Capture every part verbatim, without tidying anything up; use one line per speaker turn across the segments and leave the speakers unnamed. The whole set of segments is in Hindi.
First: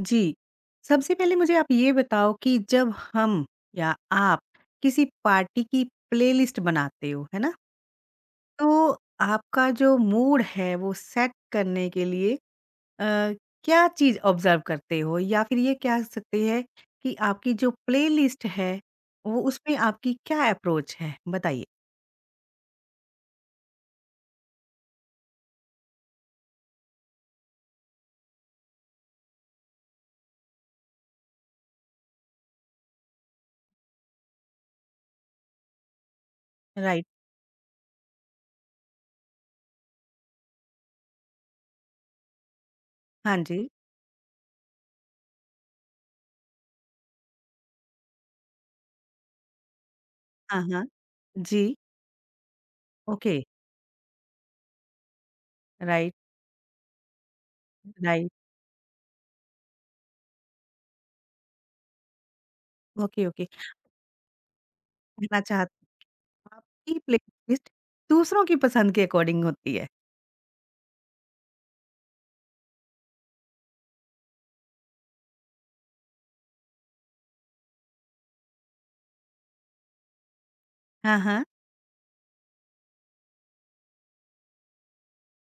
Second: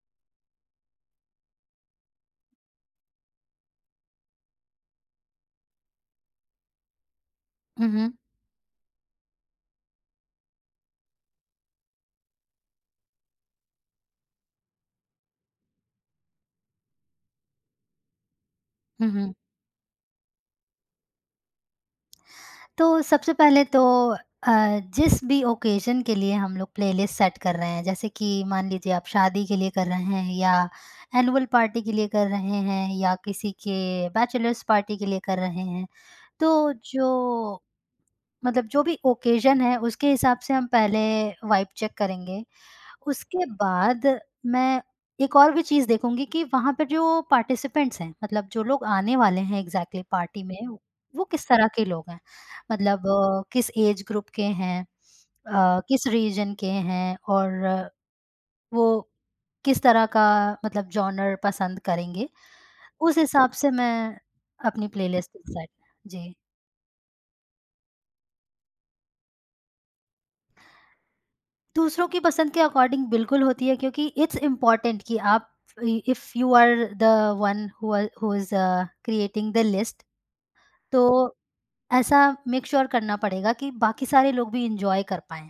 जी। सबसे पहले मुझे आप ये बताओ कि जब हम या आप किसी पार्टी की प्लेलिस्ट बनाते हो, है ना?
हुँ, हुँ।
तो आपका जो मूड है वो सेट करने के लिए अ, क्या चीज़ ऑब्ज़र्व करते हो? या फिर ये कह सकते हैं कि आपकी जो प्लेलिस्ट है
हुँ, हुँ।
वो उसमें आपकी क्या अप्रोच है? बताइए।
तो सबसे पहले तो अ, जिस भी ओकेज़न के लिए हम लोग प्लेलिस्ट सेट कर रहे हैं, जैसे कि मान लीजिए आप शादी के लिए कर रहे हैं या एनुअल पार्टी के लिए कर रहे हैं या किसी के बैचलर्स पार्टी के लिए कर रहे हैं, तो
राइट।
जो मतलब जो भी ओकेज़न है उसके हिसाब से हम पहले वाइब चेक करेंगे।
हाँ
उसके
जी।
बाद मैं एक और भी चीज़ देखूँगी कि वहाँ पे जो पार्टिसिपेंट्स हैं, मतलब जो लोग आने वाले हैं एग्ज़ैक्टली पार्टी में,
हाँ, हाँ।
वो किस तरह
जी।
के लोग हैं। मतलब
ओके।
अ, किस एज ग्रुप के हैं, अ, किस
राइट,
रीजन के हैं और अ,
राइट।
वो किस तरह का मतलब जॉनर पसंद करेंगे। उस
ओके, ओके।
हिसाब से मैं अपनी प्लेलिस्ट
कहना चाह
डिसाइड। जी।
आपकी प्लेलिस्ट दूसरों की पसंद के अकॉर्डिंग होती है।
दूसरों की पसंद के अकॉर्डिंग बिल्कुल होती है क्योंकि इट्स इम्पोर्टेंट कि आप if you are the one who is creating the list, तो
हाँ, हाँ।
ऐसा मेक श्योर sure करना पड़ेगा कि बाकी सारे लोग भी इंजॉय कर पाएं।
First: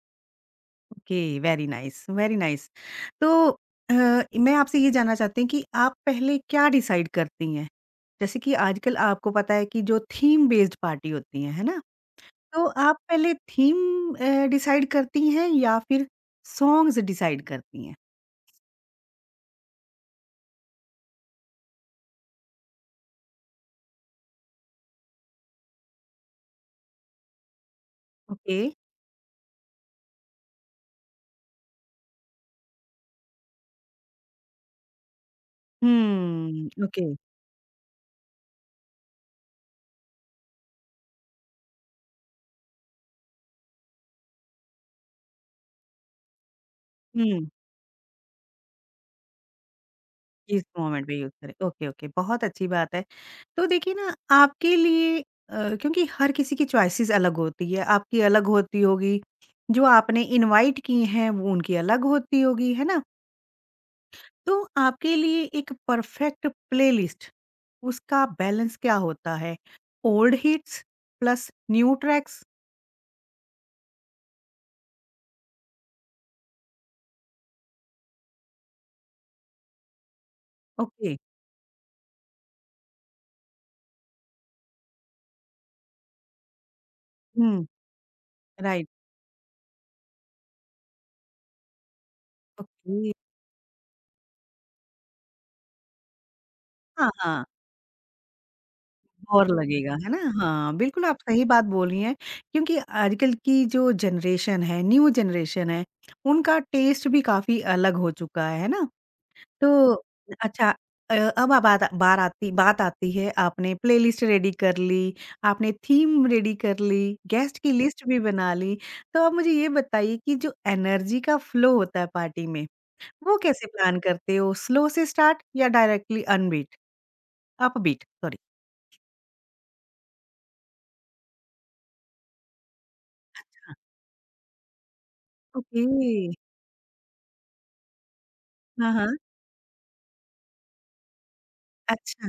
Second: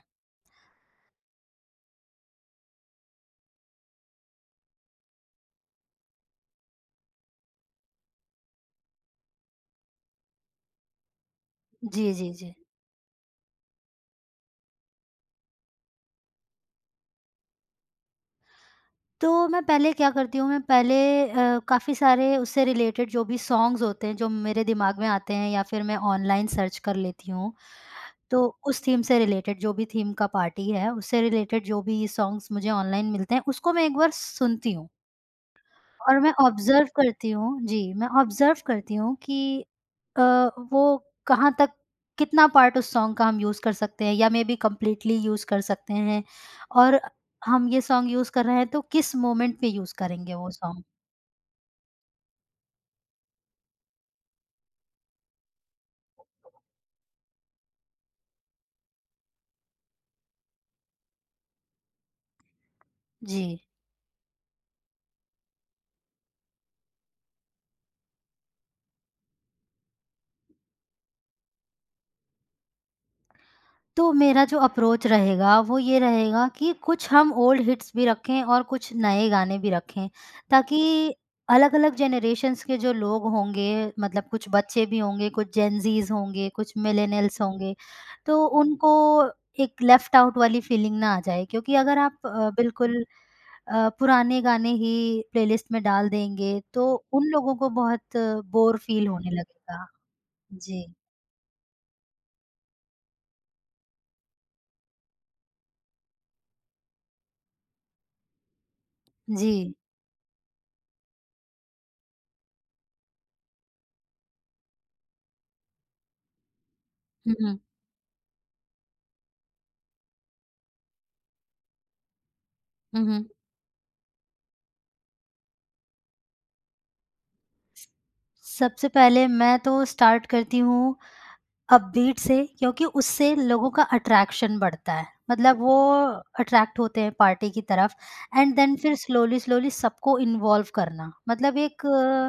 Okay, very nice, very nice. तो अ, मैं आपसे ये जानना चाहती हूँ कि आप पहले क्या डिसाइड करती हैं? जैसे कि आजकल आपको पता है कि जो थीम बेस्ड पार्टी होती हैं, है ना?
जी जी जी।
तो आप पहले थीम अ, डिसाइड करती हैं या फिर सॉन्ग्स डिसाइड करती हैं?
तो मैं पहले क्या करती हूँ, मैं पहले अ, काफ़ी सारे उससे रिलेटेड जो भी सॉन्ग्स होते हैं जो मेरे दिमाग में आते हैं या फिर मैं ऑनलाइन सर्च कर लेती हूँ। तो
ओके।
उस थीम से रिलेटेड जो भी थीम का पार्टी है उससे रिलेटेड जो भी सॉन्ग्स मुझे ऑनलाइन मिलते हैं उसको मैं एक बार सुनती हूँ। और मैं
हुँ,
ऑब्ज़र्व
ओके।
करती हूँ जी, मैं ऑब्ज़र्व करती हूँ कि अ, वो कहाँ तक कितना पार्ट उस सॉन्ग का हम यूज़ कर सकते हैं या मेबी कंप्लीटली यूज़ कर सकते हैं। और
हुँ।
हम ये सॉन्ग यूज़ कर रहे हैं तो किस मोमेंट पे यूज़ करेंगे वो
इस
सॉन्ग?
मोमेंट पे यूज़ करें। ओके, ओके, बहुत अच्छी बात है। तो देखिए ना आपके लिए अ, क्योंकि हर किसी की चॉइसेस अलग होती है, आपकी अलग होती होगी, जो आपने इनवाइट की हैं वो उनकी अलग होती होगी, है ना?
जी।
तो आपके लिए एक परफेक्ट प्लेलिस्ट उसका बैलेंस क्या होता है? Old hits plus new tracks
तो मेरा जो अप्रोच रहेगा वो ये रहेगा कि कुछ हम ओल्ड हिट्स भी रखें और कुछ नए गाने भी रखें, ताकि
ओके
अलग-अलग जनरेशंस के जो लोग होंगे, मतलब कुछ बच्चे भी होंगे, कुछ जेनज़ीज़ होंगे, कुछ मिलेनियल्स
हुँ,
होंगे, तो
राइट
उनको एक लेफ्ट आउट वाली फीलिंग ना आ जाए, क्योंकि अगर आप अ, बिल्कुल
ओके,
अ, पुराने गाने ही प्लेलिस्ट में डाल देंगे तो
हाँ,
उन
हाँ।
लोगों को बहुत बोर फील होने
और
लगेगा।
लगेगा, है ना? हाँ,
जी।
बिल्कुल आप सही बात बोल रही हैं क्योंकि आजकल की जो जनरेशन है, न्यू जनरेशन है, उनका टेस्ट भी काफ़ी अलग हो चुका है, है ना?
जी।
तो अच्छा अ, अब अब बात बार आती बात आती है आपने प्लेलिस्ट रेडी कर ली, आपने थीम रेडी कर ली,
हुँ,
गेस्ट
हुँ।
की लिस्ट भी बना ली, तो आप मुझे ये बताइए कि जो एनर्जी का फ्लो होता है पार्टी में,
हुँ, हुँ।
वो कैसे प्लान करते हो? स्लो से स्टार्ट या डायरेक्टली अनबीट अपबीट सॉरी
सबसे पहले मैं तो स्टार्ट करती हूँ अपबीट से क्योंकि उससे लोगों
हाँ,
का अट्रैक्शन बढ़ता है। मतलब वो
ओके।
अट्रैक्ट होते हैं पार्टी की तरफ। एंड देन
हाँ,
फिर
हाँ।
स्लोली, स्लोली सबको इन्वॉल्व करना। मतलब एक
अच्छा,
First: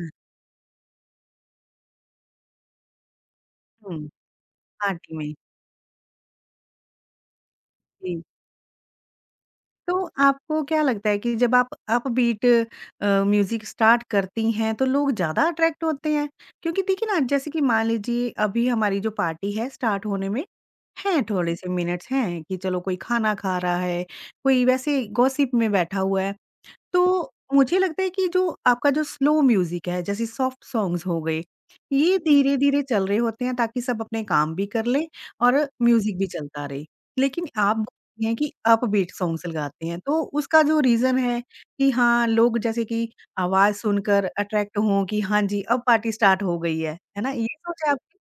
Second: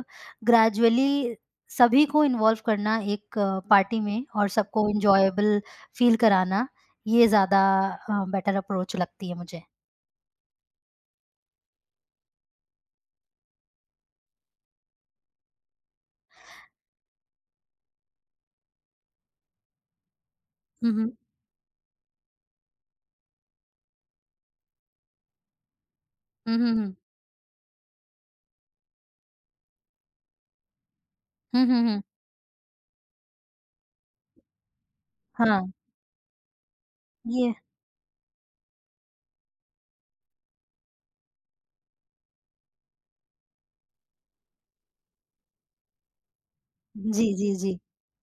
ग्रेजुअली सभी को इन्वॉल्व करना एक पार्टी
हुँ,
में और सबको
पार्टी में,
एन्जॉयबल फ़ील कराना, ये ज़्यादा
जी।
अ, बेटर अप्रोच लगती है मुझे।
तो आपको क्या लगता है कि जब आप अपबीट अ, म्यूज़िक स्टार्ट करती हैं, तो लोग ज़्यादा अट्रैक्ट होते हैं? क्योंकि देखिए ना, जैसे कि मान लीजिए अभी हमारी जो पार्टी है स्टार्ट होने में
हुँ, हुँ।
हैं थोड़े से मिनट्स हैं कि चलो कोई खाना खा रहा है, कोई वैसे गॉसिप में बैठा हुआ है।
हुँ, हुँ, हुँ।
तो मुझे लगता है कि जो आपका जो स्लो म्यूज़िक है, जैसे सॉफ्ट सॉन्ग्स हो गए,
हुँ, हुँ, हुँ।
ये धीरे-धीरे चल रहे होते हैं ताकि सब अपने काम भी कर लें और
हाँ,
म्यूज़िक भी चलता रहे। लेकिन
ये
आप देखते हैं कि अपबीट सॉन्ग्स लगाते हैं, तो उसका जो रीज़न है कि हाँ, लोग जैसे कि आवाज़ सुनकर अट्रैक्ट हों कि हाँ जी, अब पार्टी स्टार्ट हो गई है, है
जी,
ना? ये
जी, जी।
सोच है आपकी?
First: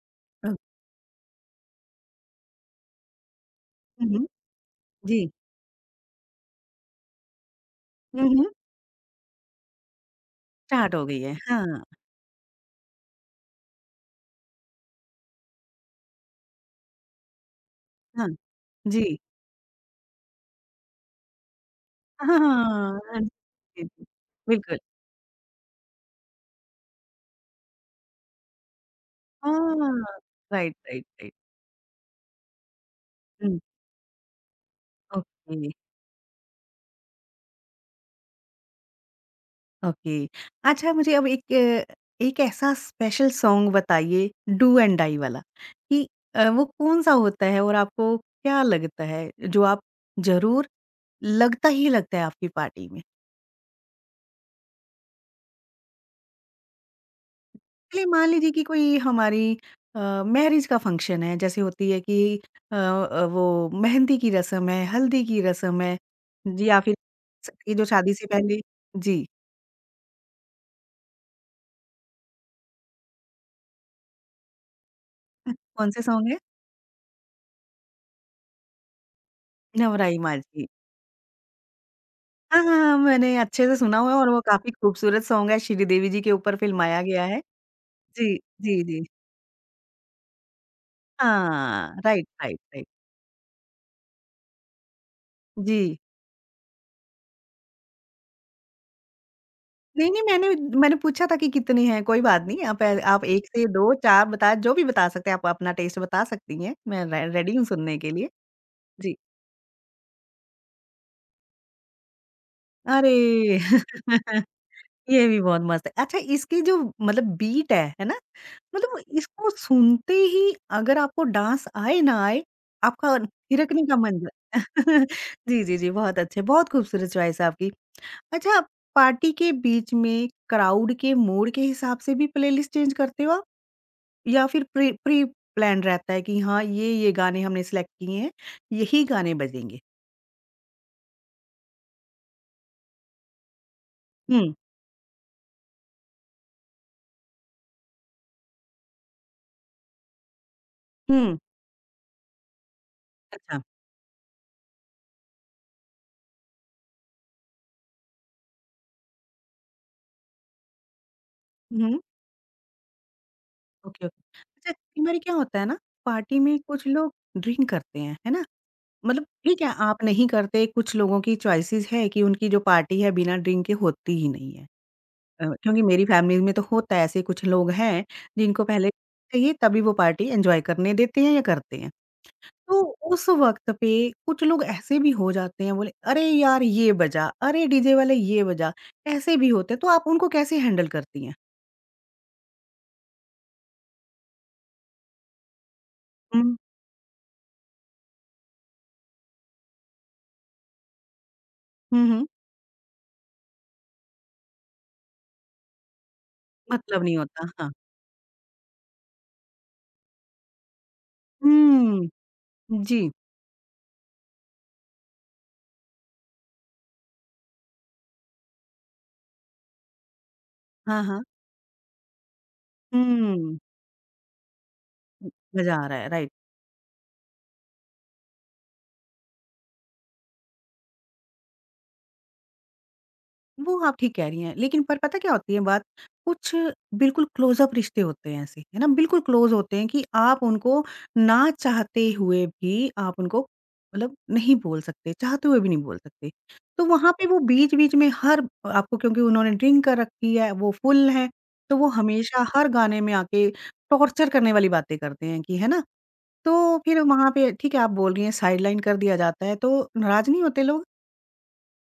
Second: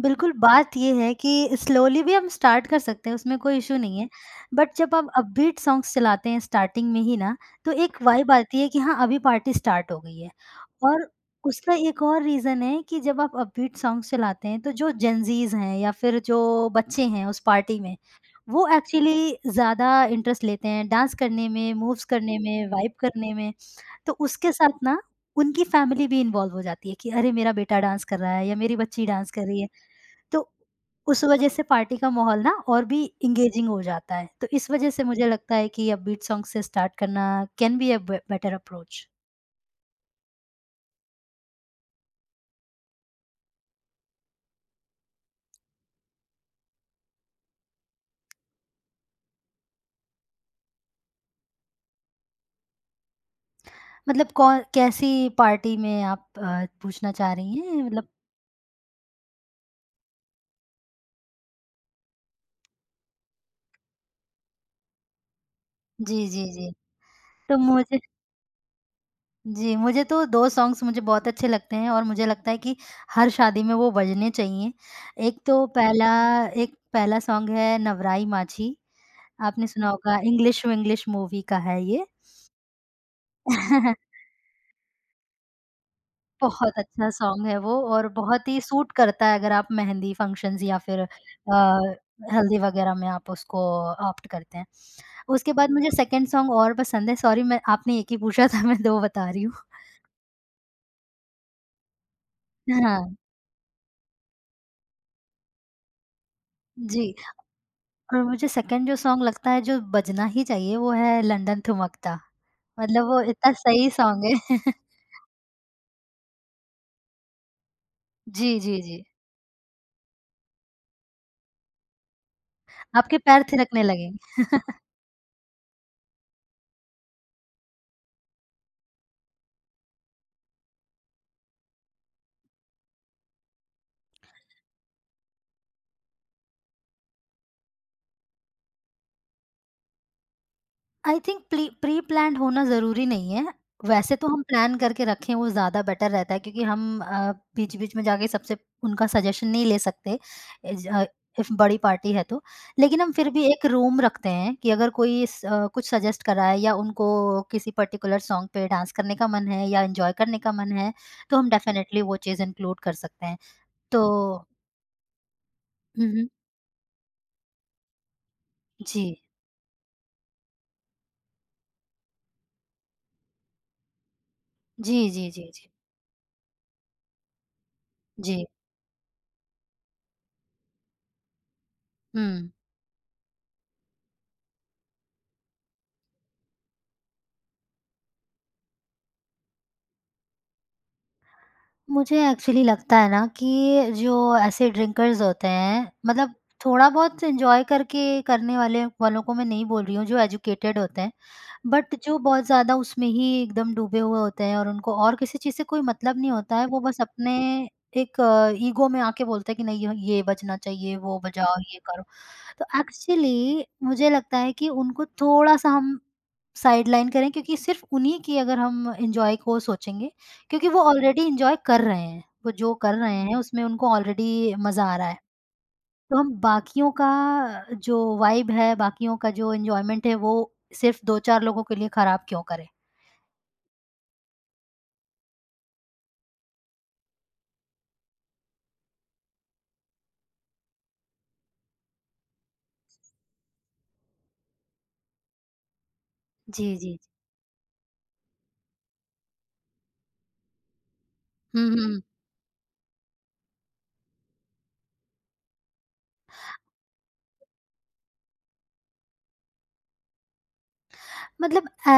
बिल्कुल,
हुँ।
बात ये है कि स्लोली भी हम स्टार्ट कर सकते हैं, उसमें कोई इश्यू नहीं
हुँ,
है।
हुँ।
बट जब आप
जी।
अपबीट सॉन्ग्स चलाते हैं स्टार्टिंग में ही ना, तो एक
हुँ,
वाइब
हुँ।
आती है कि हाँ, अभी पार्टी स्टार्ट हो गई है।
स्टार्ट हो
और
गई है।
उसका
हाँ,
एक और रीज़न है कि जब आप अपबीट सॉन्ग्स चलाते हैं, तो जो जेनज़ीज़ हैं या फिर जो बच्चे हैं उस पार्टी में,
हाँ।
वो
जी।
एक्चुअली ज़्यादा इंटरेस्ट लेते हैं डांस करने में, मूव्स करने
हाँ,
में, वाइब
हाँ, हाँ।
करने में।
जी, जी।
तो उसके
बिल्कुल।
साथ ना उनकी फैमिली भी इन्वॉल्व हो जाती है कि अरे! मेरा बेटा डांस कर रहा है या मेरी बच्ची डांस कर रही है।
हाँ,
तो
राइट, राइट,
उस
राइट।
वजह से पार्टी का माहौल ना और भी
हुँ,
एंगेजिंग हो जाता है। तो इस वजह से मुझे लगता
ओके,
है कि अपबीट सॉन्ग से स्टार्ट करना can be a be better approach.
Okay. अच्छा मुझे अब एक अ, एक ऐसा स्पेशल सॉन्ग बताइए डू एंड डाई वाला कि अ, वो कौन-सा होता है और आपको क्या लगता है जो आप ज़रूर लगता ही लगता है आपकी पार्टी में?
मतलब कौन कैसी पार्टी में आप अ, पूछना चाह रही हैं?
चलिए
मतलब।
मान लीजिए कि कोई हमारी अ, मैरिज का फंक्शन है जैसे होती है कि अ अ, वो मेहंदी की रस्म है, हल्दी की रस्म है,
जी, जी,
जी
जी।
या फिर
तो
ये जो
मुझे
शादी से पहले जी,
जी, मुझे तो दो सॉन्ग्स मुझे बहुत अच्छे लगते हैं और मुझे लगता है कि हर शादी में वो बजने चाहिए। एक तो
कौन-से
पहला
सॉन्ग है?
एक पहला सॉन्ग है नवराई माझी। आपने सुना होगा,
नवराई
इंग्लिश
माझी।
विंग्लिश मूवी का है ये।
हाँ, हाँ, हाँ, मैंने अच्छे से सुना हुआ है और वो काफ़ी खूबसूरत सॉन्ग है, श्रीदेवी जी के ऊपर
बहुत
फ़िल्माया
अच्छा
गया है।
सॉन्ग है वो और
जी,
बहुत ही
जी,
सूट
जी।
करता है अगर आप मेहंदी फंक्शंस या फिर अ,
हाँ, राइट,
हल्दी
राइट, राइट।
वगैरह में आप उसको ऑप्ट करते हैं। उसके बाद मुझे
जी।
सेकंड सॉन्ग और पसंद है, सॉरी, मैं आपने एक ही पूछा था मैं दो बता रही हूँ।
नहीं, नहीं, मैंने मैंने पूछा था कि कितनी हैं, कोई बात नहीं, आप ए
हाँ,
आप एक से दो, चार बता जो भी बता सकते हैं, आप अपना टेस्ट बता सकती हैं, मैं
जी।
रे रेडी हूँ सुनने के
और
लिए।
मुझे सेकंड जो
जी।
सॉन्ग लगता है जो बजना ही चाहिए वो है लंदन ठुमकता। मतलब वो इतना
अरे!
सही सॉन्ग है।
ये भी बहुत मस्त है। अच्छा इसकी जो मतलब बीट है, है ना?
जी, जी,
मतलब
जी।
इसको सुनते ही अगर आपको डांस आए ना आए, आपका
आपके पैर थिरकने
थिरकने का मन ज
लगेंगे।
जी, जी, जी, बहुत अच्छे, बहुत खूबसूरत चॉइस है आपकी। अच्छा पार्टी के बीच में क्राउड के मूड के हिसाब से भी प्लेलिस्ट चेंज करते हो आप? या फिर प्री प्री प्लान रहता है कि हाँ, ये, ये गाने हमने सेलेक्ट किए हैं, यही गाने बजेंगे?
I think plea pre planned होना ज़रूरी नहीं है। वैसे तो हम
हुँ,
प्लान करके रखें वो ज़्यादा बेटर रहता है क्योंकि हम अ, बीच-बीच में जाके सबसे उनका सजेशन नहीं ले सकते, इज अ,
हुँ,
इफ बड़ी पार्टी है तो। लेकिन हम फिर भी
अच्छा।
एक रूम रखते हैं कि अगर कोई स अ, कुछ सजेस्ट कर रहा है या उनको किसी पर्टिकुलर सॉन्ग पे डांस करने का मन है या एन्जॉय करने का मन है, तो हम
हुँ।
डेफ़िनेटली वो चीज़ इंक्लूड कर सकते हैं। तो।
Okay, okay. अच्छा कई बारी क्या होता है ना,
हुँ, हुँ।
पार्टी में कुछ लोग ड्रिंक करते हैं, है ना?
जी।
मतलब ठीक है, आप नहीं करते, कुछ लोगों की चॉइसेस है कि उनकी जो पार्टी है बिना ड्रिंक के होती ही नहीं है।
जी, जी,
अ,
जी, जी।
क्योंकि मेरी फैमिली में तो होता है ऐसे कुछ लोग हैं,
जी।
जिनको पहले चाहिए तभी वो पार्टी एन्जॉय करने देते हैं या करते हैं।
हुँ।
तो उस वक़्त पे कुछ लोग ऐसे भी हो जाते हैं बोले, "अरे यार ये बजा, अरे डीजे वाले ये बजा।" ऐसे भी होते हैं, तो आप उनको कैसे हैंडल करती हैं?
मुझे एक्चुअली लगता है ना कि जो ऐसे ड्रिंकर्स होते हैं, मतलब
हुँ,
थोड़ा बहुत एंजॉय करके करने वाले वालों को मैं नहीं बोल रही हूँ जो एजुकेटेड होते हैं। बट
हुँ,
जो
हुँ।
बहुत ज़्यादा उसमें ही एकदम डूबे हुए होते हैं और उनको और किसी चीज़ से कोई मतलब नहीं होता है, वो बस
मतलब नहीं
अपने
होता, हाँ।
एक ईगो में आके बोलते हैं कि नहीं, ये बजना चाहिए, वो बजाओ, ये करो।
हुँ।
तो
जी,
एक्चुअली मुझे लगता है कि उनको थोड़ा सा हम साइड लाइन करें, क्योंकि सिर्फ उन्हीं की अगर हम एंजॉय को सोचेंगे, क्योंकि वो
हाँ, हाँ।
ऑलरेडी एन्जॉय कर रहे हैं, वो जो कर रहे हैं
हुँ,
उसमें उनको ऑलरेडी मज़ा आ रहा है।
मज़ा आ रहा है,
तो
राइट।
हम बाकियों का जो वाइब है, बाकियों का जो एन्जॉयमेंट है, वो सिर्फ़ दो से चार लोगों के लिए खराब क्यों करें?
वो आप ठीक कह रही हैं, लेकिन पर पता क्या होती है बात, कुछ बिल्कुल क्लोज़-अप रिश्ते होते हैं ऐसे, है ना? बिल्कुल क्लोज़ होते हैं कि आप उनको ना चाहते हुए भी आप उनको मतलब नहीं बोल सकते, चाहते हुए भी नहीं बोल सकते।
जी,
तो
जी।
वहाँ पे वो बीच-बीच में हर आपको क्योंकि उन्होंने ड्रिंक कर रखी है, वो फ़ुल हैं,
हुँ,
तो वो
हुँ।
हमेशा हर गाने में आके टॉर्चर करने वाली बातें करते हैं कि है ना? तो फिर वहाँ पे ठीक है, आप बोल रही हैं साइडलाइन कर दिया जाता है, तो नाराज़ नहीं होते लोग?
मतलब अ,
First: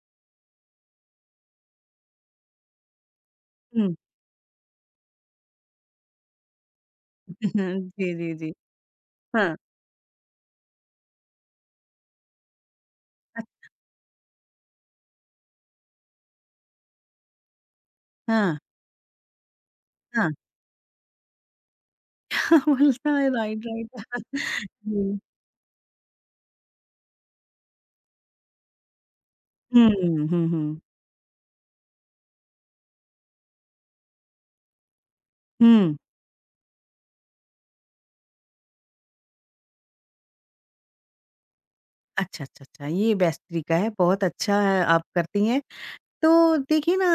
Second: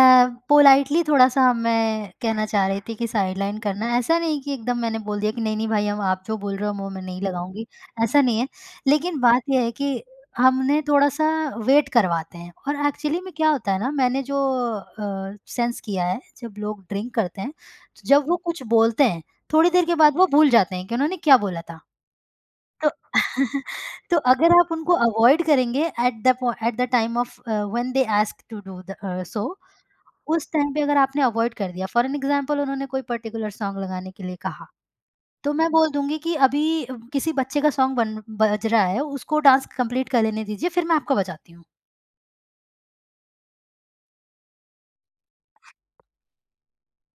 पोलाइटली थोड़ा-सा मैं कहना चाह रही थी कि साइडलाइन करना,
हुँ।
ऐसा नहीं कि एकदम मैंने बोल दिया कि नहीं, नहीं भाई, हम आप जो बोल रहे हो मुँह में नहीं लगाऊँगी,
जी,
ऐसा
जी,
नहीं है।
जी।
लेकिन बात
हाँ।
ये है कि हमने थोड़ा-सा वेट करवाते हैं और एक्चुअली में
अ,
क्या होता है ना, मैंने जो अ, सेंस किया है, जब लोग ड्रिंक करते हैं, तो जब वो
हाँ।
कुछ बोलते हैं, थोड़ी देर के बाद वो
हाँ।
भूल जाते हैं कि उन्होंने क्या बोला था। तो।
बोलता है राइट,
तो
राइट।
अगर आप उनको
जी।
अवॉइड करेंगे एट द पॉइ at the time of uh, when they ask to do the uh, so
हुँ, हुँ,
उस टाइम
हुँ।
पे अगर आपने अवॉइड कर दिया, फॉर एन एग्ज़ाम्पल उन्होंने कोई पर्टिकुलर सॉन्ग लगाने के लिए कहा, तो मैं बोल
हुँ।
दूँगी कि अभी किसी बच्चे का सॉन्ग बन बज रहा है, उसको डांस कंप्लीट कर लेने दीजिए, फिर मैं आपको बजाती हूँ।
अच्छा, अच्छा, अच्छा ये बेस्ट तरीका है, बहुत अच्छा है आप करती हैं। तो देखिए ना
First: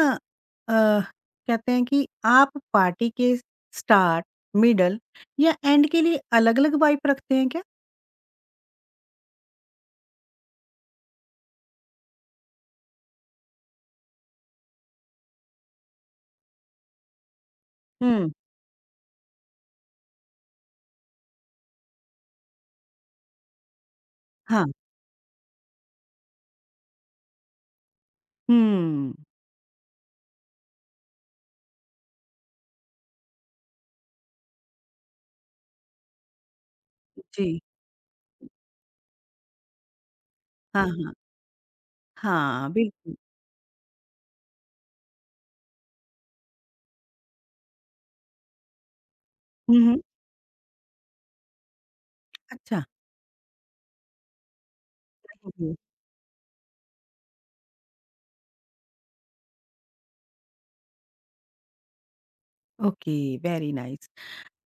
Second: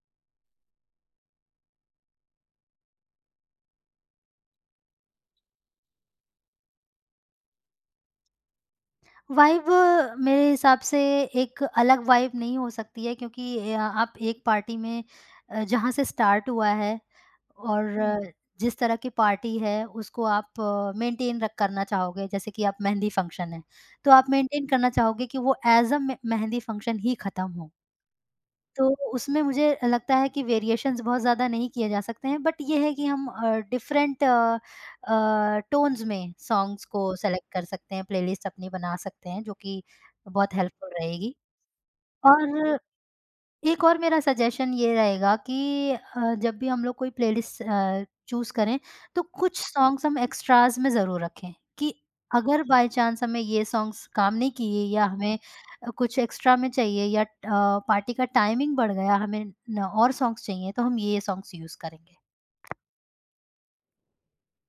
अ, कहते हैं कि आप पार्टी के स्टार्ट, मिडल या एंड के लिए अलग-अलग वाइब रखते हैं क्या?
वाइब मेरे हिसाब से एक अलग वाइब नहीं हो सकती है क्योंकि अ, आप एक पार्टी में अ, जहाँ से स्टार्ट हुआ है। हुँ। और अ,
हुँ।
जिस तरह की पार्टी है, उसको आप मेंटेन रख करना चाहोगे, जैसे कि आप मेहंदी फंक्शन है, तो आप
हाँ।
मेंटेन
हाँ।
करना चाहोगे कि वो एज़ अ मे मेहंदी फंक्शन ही खत्म हो। तो
हुँ।
उसमें मुझे लगता है कि वेरिएशंस बहुत ज़्यादा नहीं किए जा सकते हैं, बट ये है कि हम uh, different uh uh, tones में सॉन्ग्स को
जी।
सेलेक्ट कर सकते हैं, प्लेलिस्ट अपनी बना सकते हैं, जो कि बहुत
हाँ,
हेल्पफुल
हाँ।
रहेगी।
हाँ,
और
बिल्कुल।
एक और मेरा सजेशन ये रहेगा कि अ, जब भी हम लोग कोई प्लेलिस्ट अ, चूज़ करें, तो कुछ
हुँ, हुँ।
सॉन्ग्स हम एक्स्ट्रास में ज़रूर रखें कि अगर
अच्छा।
बाय चांस हमें ये सॉन्ग्स काम नहीं किए या हमें
नहीं हुई।
अ, कुछ एक्स्ट्रा में चाहिए या अ, पार्टी का टाइमिंग बढ़ गया, हमें न और सॉन्ग्स चाहिए, तो हम ये सॉन्ग्स यूज़ करेंगे।
Okay, very nice.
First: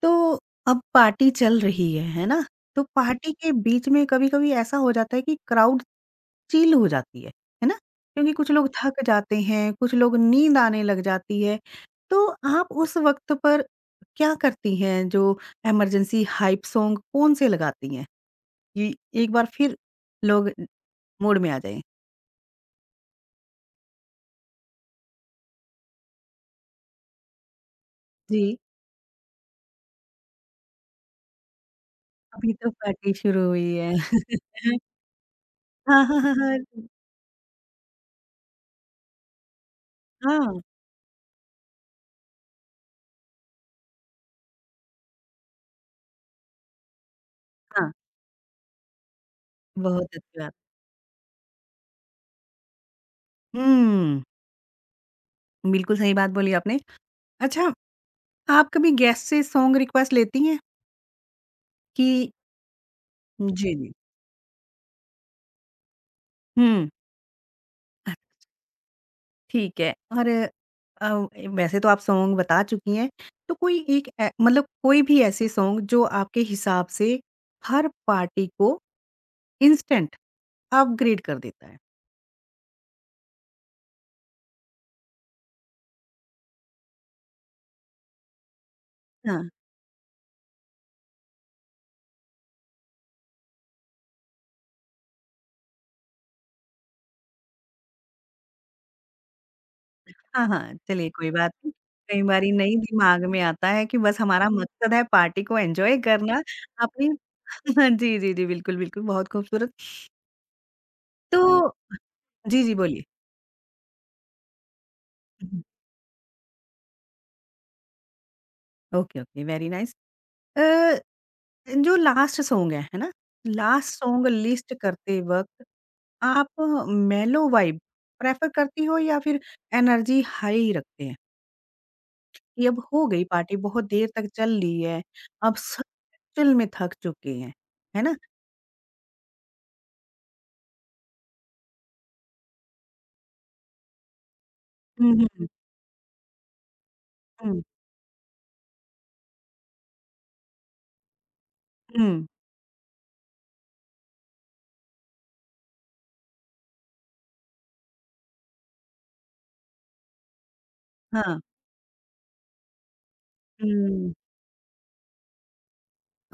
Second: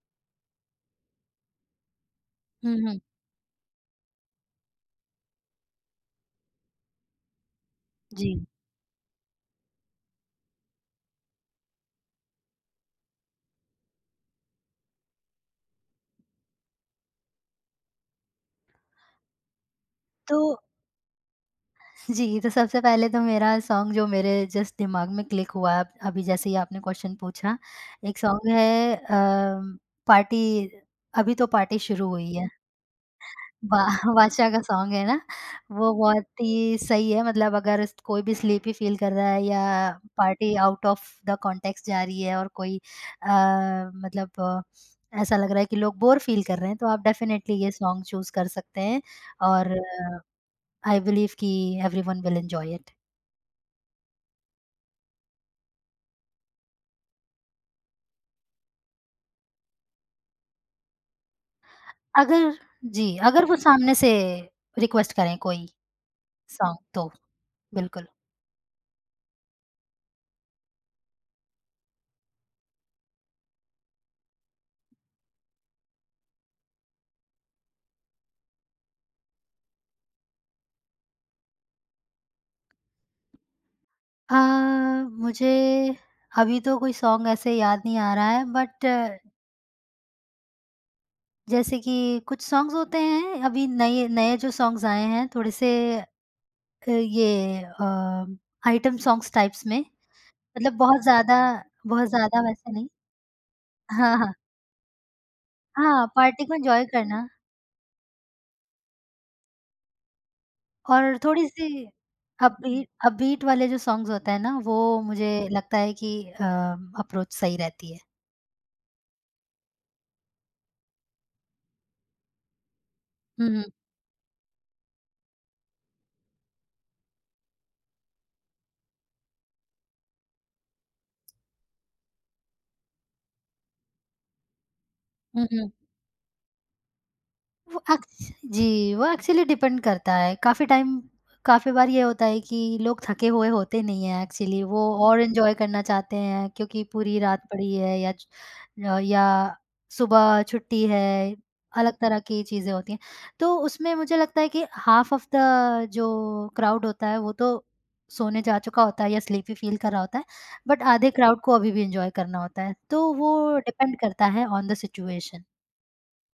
तो अब पार्टी चल रही है, है ना?
हुँ,
तो
हुँ।
पार्टी के बीच में कभी-कभी ऐसा हो जाता है कि क्राउड चिल हो जाती है, है ना?
जी।
क्योंकि कुछ लोग थक जाते हैं, कुछ लोग नींद आने लग जाती है। तो आप उस वक़्त पर क्या करती हैं जो इमरजेंसी हाइप सॉन्ग कौन-से लगाती हैं कि एक बार फिर
तो
लोग मूड में आ जाएँ?
जी, तो सबसे पहले तो मेरा सॉन्ग जो मेरे जस्ट दिमाग में क्लिक हुआ अब अभी जैसे ही आपने क्वेश्चन पूछा, एक
जी।
सॉन्ग है अ, पार्टी अभी तो पार्टी शुरू हुई है।
अभी तो पार्टी शुरू हुई
बा
है।
बादशाह का सॉन्ग है ना, वो
हाँ, हाँ,
बहुत
हाँ,
ही
हाँ।
सही है, मतलब अगर इस- कोई भी स्लीपी फ़ील कर रहा है या पार्टी
हाँ,
आउट ऑफ द कॉन्टेक्स्ट जा रही है और कोई अ, मतलब अ, ऐसा लग रहा है कि लोग बोर फ़ील कर रहे हैं, तो आप डेफ़िनेटली ये
हाँ,
सॉन्ग चूज़ कर सकते हैं और
बहुत अच्छी बात।
आई बिलीव कि एवरीवन विल एन्जॉय इट।
हुँ, बिल्कुल सही बात बोली आपने। अच्छा, आप कभी गेस्ट से सॉन्ग रिक्वेस्ट लेती हैं कि
अगर जी, अगर वो
जी, जी।
सामने से रिक्वेस्ट करें कोई सॉन्ग
हुँ,
तो, बिल्कुल।
अ, ठीक है और अ, वैसे तो आप सॉन्ग बता चुकी हैं, तो कोई एक ए मतलब कोई भी ऐसे सॉन्ग जो आपके हिसाब से हर पार्टी को इंस्टेंट अपग्रेड कर देता है?
अ, मुझे अभी तो कोई सॉन्ग ऐसे याद नहीं आ रहा है, बट
हाँ।
जैसे कि कुछ सॉन्ग्स होते हैं अभी नए नए जो सॉन्ग्स आए हैं थोड़े से अ, ये अ, आइटम सॉन्ग्स टाइप्स में,
हाँ,
मतलब
हाँ,
बहुत
चलिए कोई
ज़्यादा
बात नहीं।
बहुत
कई
ज़्यादा
बारी
वैसे
नहीं
नहीं।
दिमाग में आता है कि
हाँ,
बस
हाँ।
हमारा मकसद है पार्टी को एन्जॉय
हाँ,
करना।
पार्टी को एन्जॉय
आपने
करना।
जी, जी, जी, बिल्कुल, बिल्कुल, बहुत खूबसूरत।
और
तो
थोड़ी-सी
जी, जी,
अपबीट
बोलिए।
अपबीट वाले जो सॉन्ग्स होते हैं ना, वो मुझे
हुँ, हुँ।
लगता है कि अ, अप्रोच सही रहती है।
Okay, okay, very nice. Uh, जो लास्ट सॉन्ग है, है ना?
हुँ, हुँ।
लास्ट सॉन्ग लिस्ट करते वक़्त आप मेलो वाइब प्रेफ़र करती हो या फिर एनर्जी हाई रखते हैं? कि अब हो गई पार्टी, बहुत देर तक चल रही है,
हुँ,
अब
हुँ।
सब एक्चुअल में थक चुके हैं,
वो
है ना?
एक्च जी, वो एक्चुअली डिपेंड करता है। काफ़ी टाइम काफ़ी बार ये होता है कि लोग थके हुए होते नहीं हैं एक्चुअली, वो
हुँ,
और
हुँ।
एन्जॉय करना चाहते हैं क्योंकि पूरी रात
हुँ,
पड़ी है या च अ, या सुबह छुट्टी है, अलग तरह
हुँ,
की चीज़ें होती हैं। तो उसमें मुझे लगता है कि हाफ़ ऑफ द जो क्राउड होता है, वो तो सोने जा चुका होता है या स्लीपी फ़ील कर रहा होता है, बट आधे
हाँ।
क्राउड को अभी भी एन्जॉय करना होता है। तो वो डिपेंड
हुँ,
करता है on the situation.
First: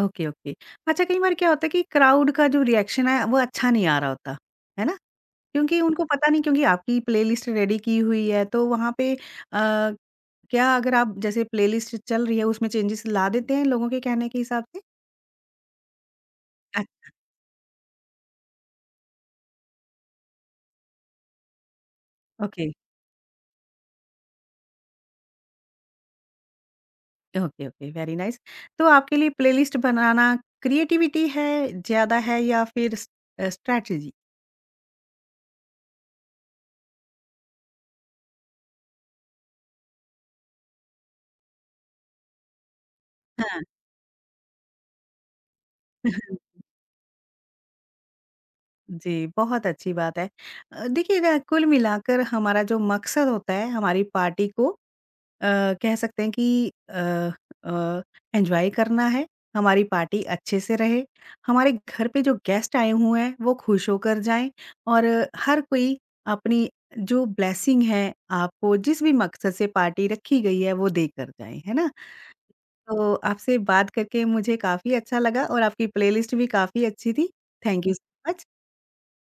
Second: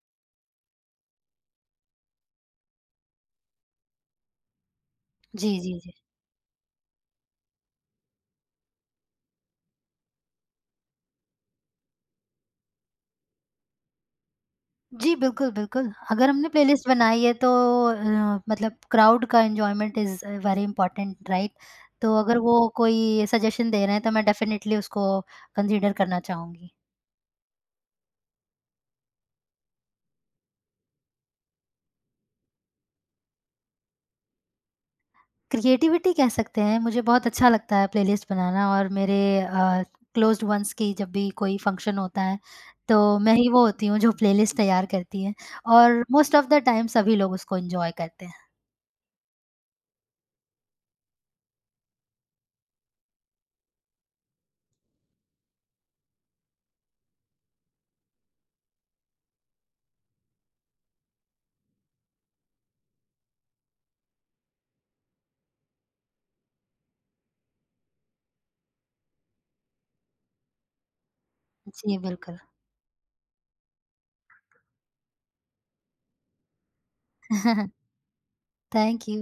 Okay, okay. अच्छा कई बार क्या होता है कि क्राउड का जो रिएक्शन है वो अच्छा नहीं आ रहा होता, है ना?
जी, जी,
क्योंकि
जी।
उनको पता नहीं क्योंकि आपकी प्लेलिस्ट रेडी की हुई है तो वहाँ पे अ, क्या अगर आप जैसे प्लेलिस्ट चल रही है उसमें चेंजेस ला देते हैं लोगों के कहने के हिसाब से?
जी, बिल्कुल, बिल्कुल। अगर हमने
अच
प्लेलिस्ट बनाई है तो अ, मतलब क्राउड का enjoyment is very important, right? तो अगर वो
ओके,
कोई सजेशन दे रहे हैं तो मैं डेफ़िनिटली उसको कंसीडर करना चाहूँगी।
Okay, okay, very nice. तो आपके लिए प्लेलिस्ट बनाना क्रिएटिविटी है, ज़्यादा है या फिर स अ, स्ट्रैटेजी?
क्रिएटिविटी कह सकते हैं, मुझे बहुत अच्छा लगता है प्लेलिस्ट बनाना और मेरे अ, क्लोज़्ड वन्स की जब भी कोई फंक्शन होता है, तो मैं ही
हाँ।
वो होती हूँ जो प्लेलिस्ट तैयार करती है और मोस्ट ऑफ द टाइम सभी लोग उसको एन्जॉय करते हैं।
जी, बहुत अच्छी बात है। अ, देखिए ना कुल मिलाकर हमारा जो मकसद होता है हमारी पार्टी को अ, कह सकते हैं कि अ अ, एन्जॉय करना है, हमारी पार्टी अच्छे से रहे, हमारे घर पे जो गेस्ट आए हुए हैं वो खुश होकर जाएँ और हर कोई अपनी जो ब्लेसिंग है आपको जिस भी मकसद से पार्टी रखी गई है वो देकर जाएँ, है ना?
जी, बिल्कुल।
तो आपसे बात करके मुझे काफ़ी अच्छा लगा और आपकी प्लेलिस्ट भी काफ़ी अच्छी थी। Thank you so much.
Thank you.